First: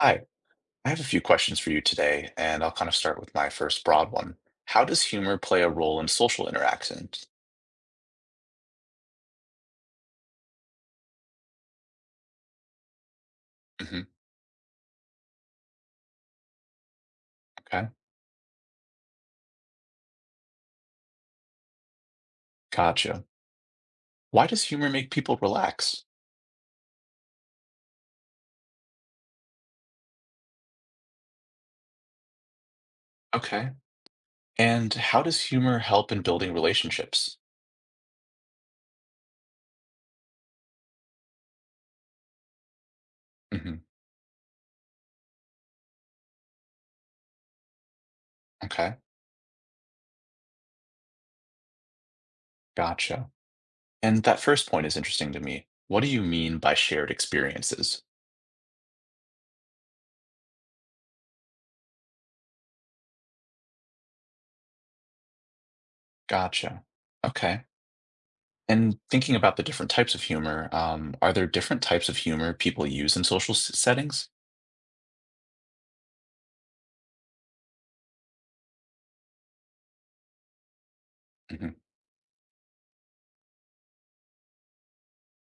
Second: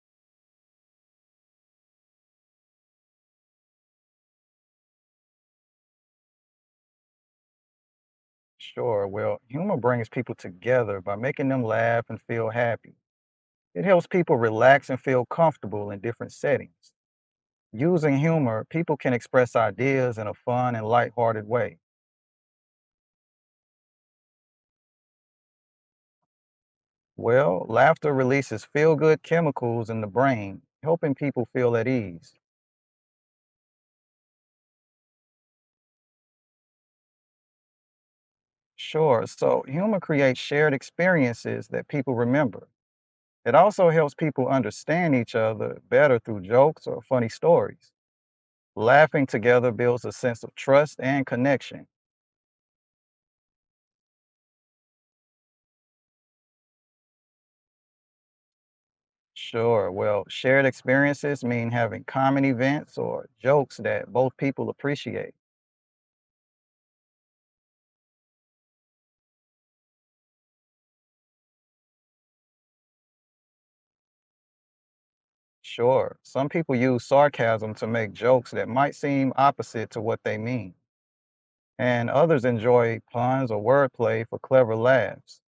Hi, I have a few questions for you today, and I'll kind of start with my first broad one. How does humor play a role in social interactions? Sure. Well, humor brings people together by making them laugh and feel happy. It hmm helps people relax and feel comfortable in different settings. Okay, Using humor, people can express ideas in a fun and lighthearted way. gotcha. Why does humor make people relax? Well, laughter releases feel good chemicals in the brain, helping people feel at ease. Okay. And how does humor help in building relationships? Sure. So, humor creates shared experiences that people remember. It hmm also helps people understand each other better through jokes or funny stories. Okay, Laughing together builds a sense of trust and connection. gotcha. And that first point is interesting to me. What do you mean by shared experiences? Sure. Well, shared experiences mean having common events or jokes that both people appreciate. Gotcha. Okay. And thinking about the different types of humor, are there different types of humor people use in social settings? Sure. Some people use sarcasm to make jokes that might seem opposite to what they mean, hmm and others enjoy puns or wordplay for clever laughs.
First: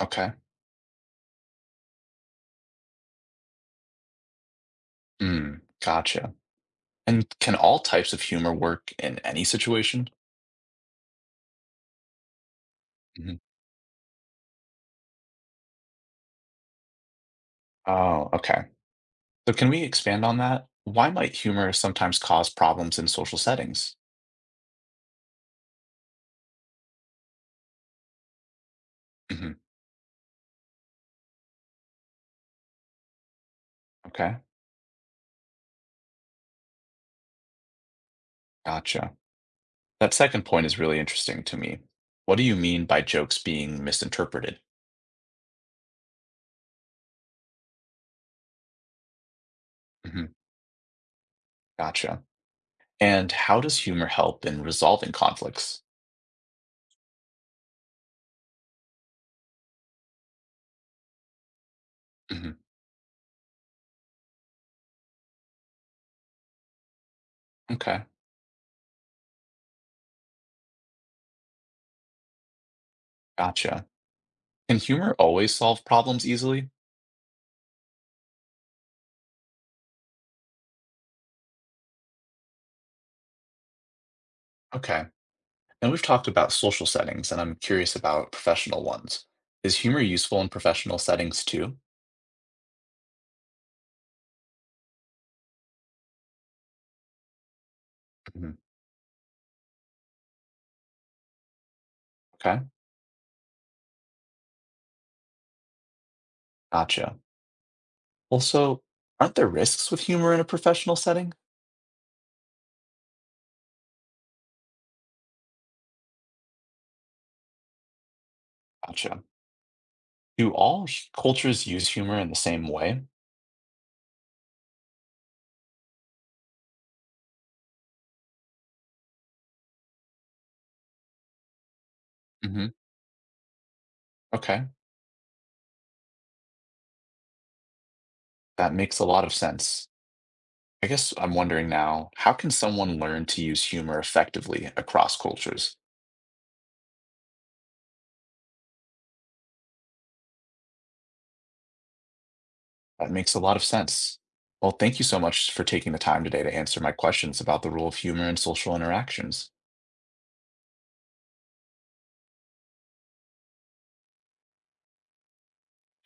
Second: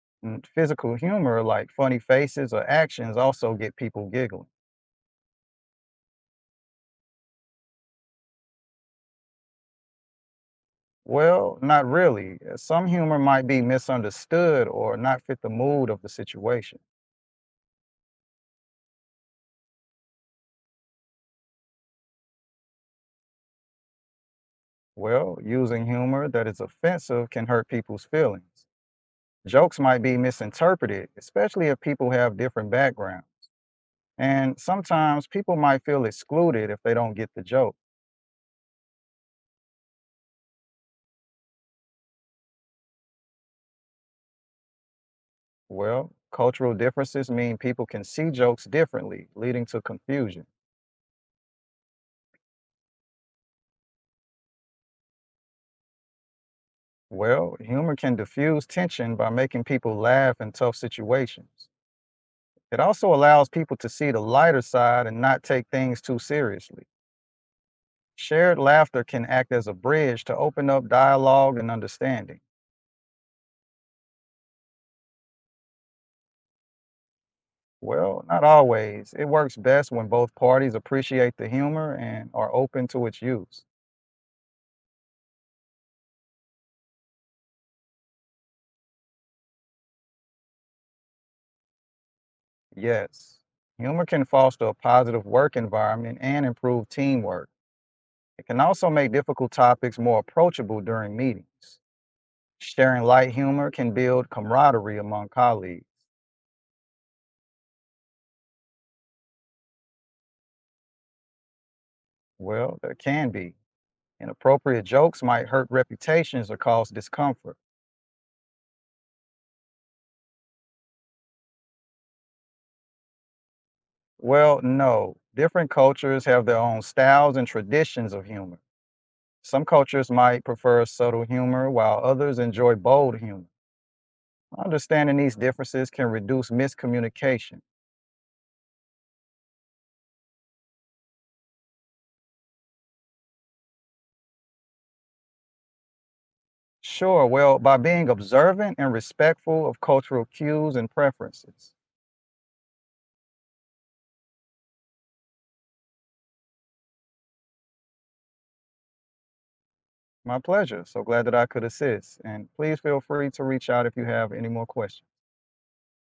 Okay. And physical humor, like funny faces or actions, also get people giggling. Mm, gotcha. And can all types of humor work in any situation? Well, not really. Some humor Mhm. might be misunderstood or not fit the mood of the situation. Oh, okay. So can we expand on that? Why might humor sometimes cause problems in social settings? Well, using humor that is offensive can hurt people's feelings. Mhm. Jokes might be misinterpreted, especially if people have different backgrounds. Okay, And sometimes people might feel excluded if they don't get the joke. gotcha. That second point is really interesting to me. What do you mean by jokes being misinterpreted? Well, cultural differences mean people can see jokes differently, leading to Mhm. confusion. Gotcha. And how does humor help in resolving conflicts? Well, humor can diffuse tension by making people laugh in tough situations. Mhm. It also allows people to see the lighter side and not take things too seriously. Okay, Shared laughter can act as a bridge to open up dialogue and understanding. gotcha. Can humor always solve problems easily? Well, not always. It works best when both parties appreciate the humor and are open to its use. Okay. And we've talked about social settings, and I'm curious about professional ones. Is humor useful in professional settings too? Yes, humor can foster a positive work environment and improve teamwork. It Mhm. can also make difficult topics more approachable during meetings. Okay, Sharing light humor can build camaraderie among colleagues. gotcha. Also, aren't there risks with humor in a professional setting? Well, there can be. Inappropriate jokes might hurt reputations or cause discomfort. Gotcha. Do all cultures use humor in the same way? Well, no. Different cultures have their own styles and traditions of humor. Some cultures might prefer subtle humor, while others hmm enjoy bold humor. Okay, Understanding these differences can reduce miscommunication. that makes a lot of sense. I guess I'm wondering now, how can someone learn to use humor effectively across cultures? Sure, well, by being observant and respectful of cultural cues and preferences. That makes a lot of sense. Well, thank you so much for taking the time today to answer my questions about the role of humor in social interactions. My pleasure. So glad that I could assist. And please feel free to reach out if you have any more questions.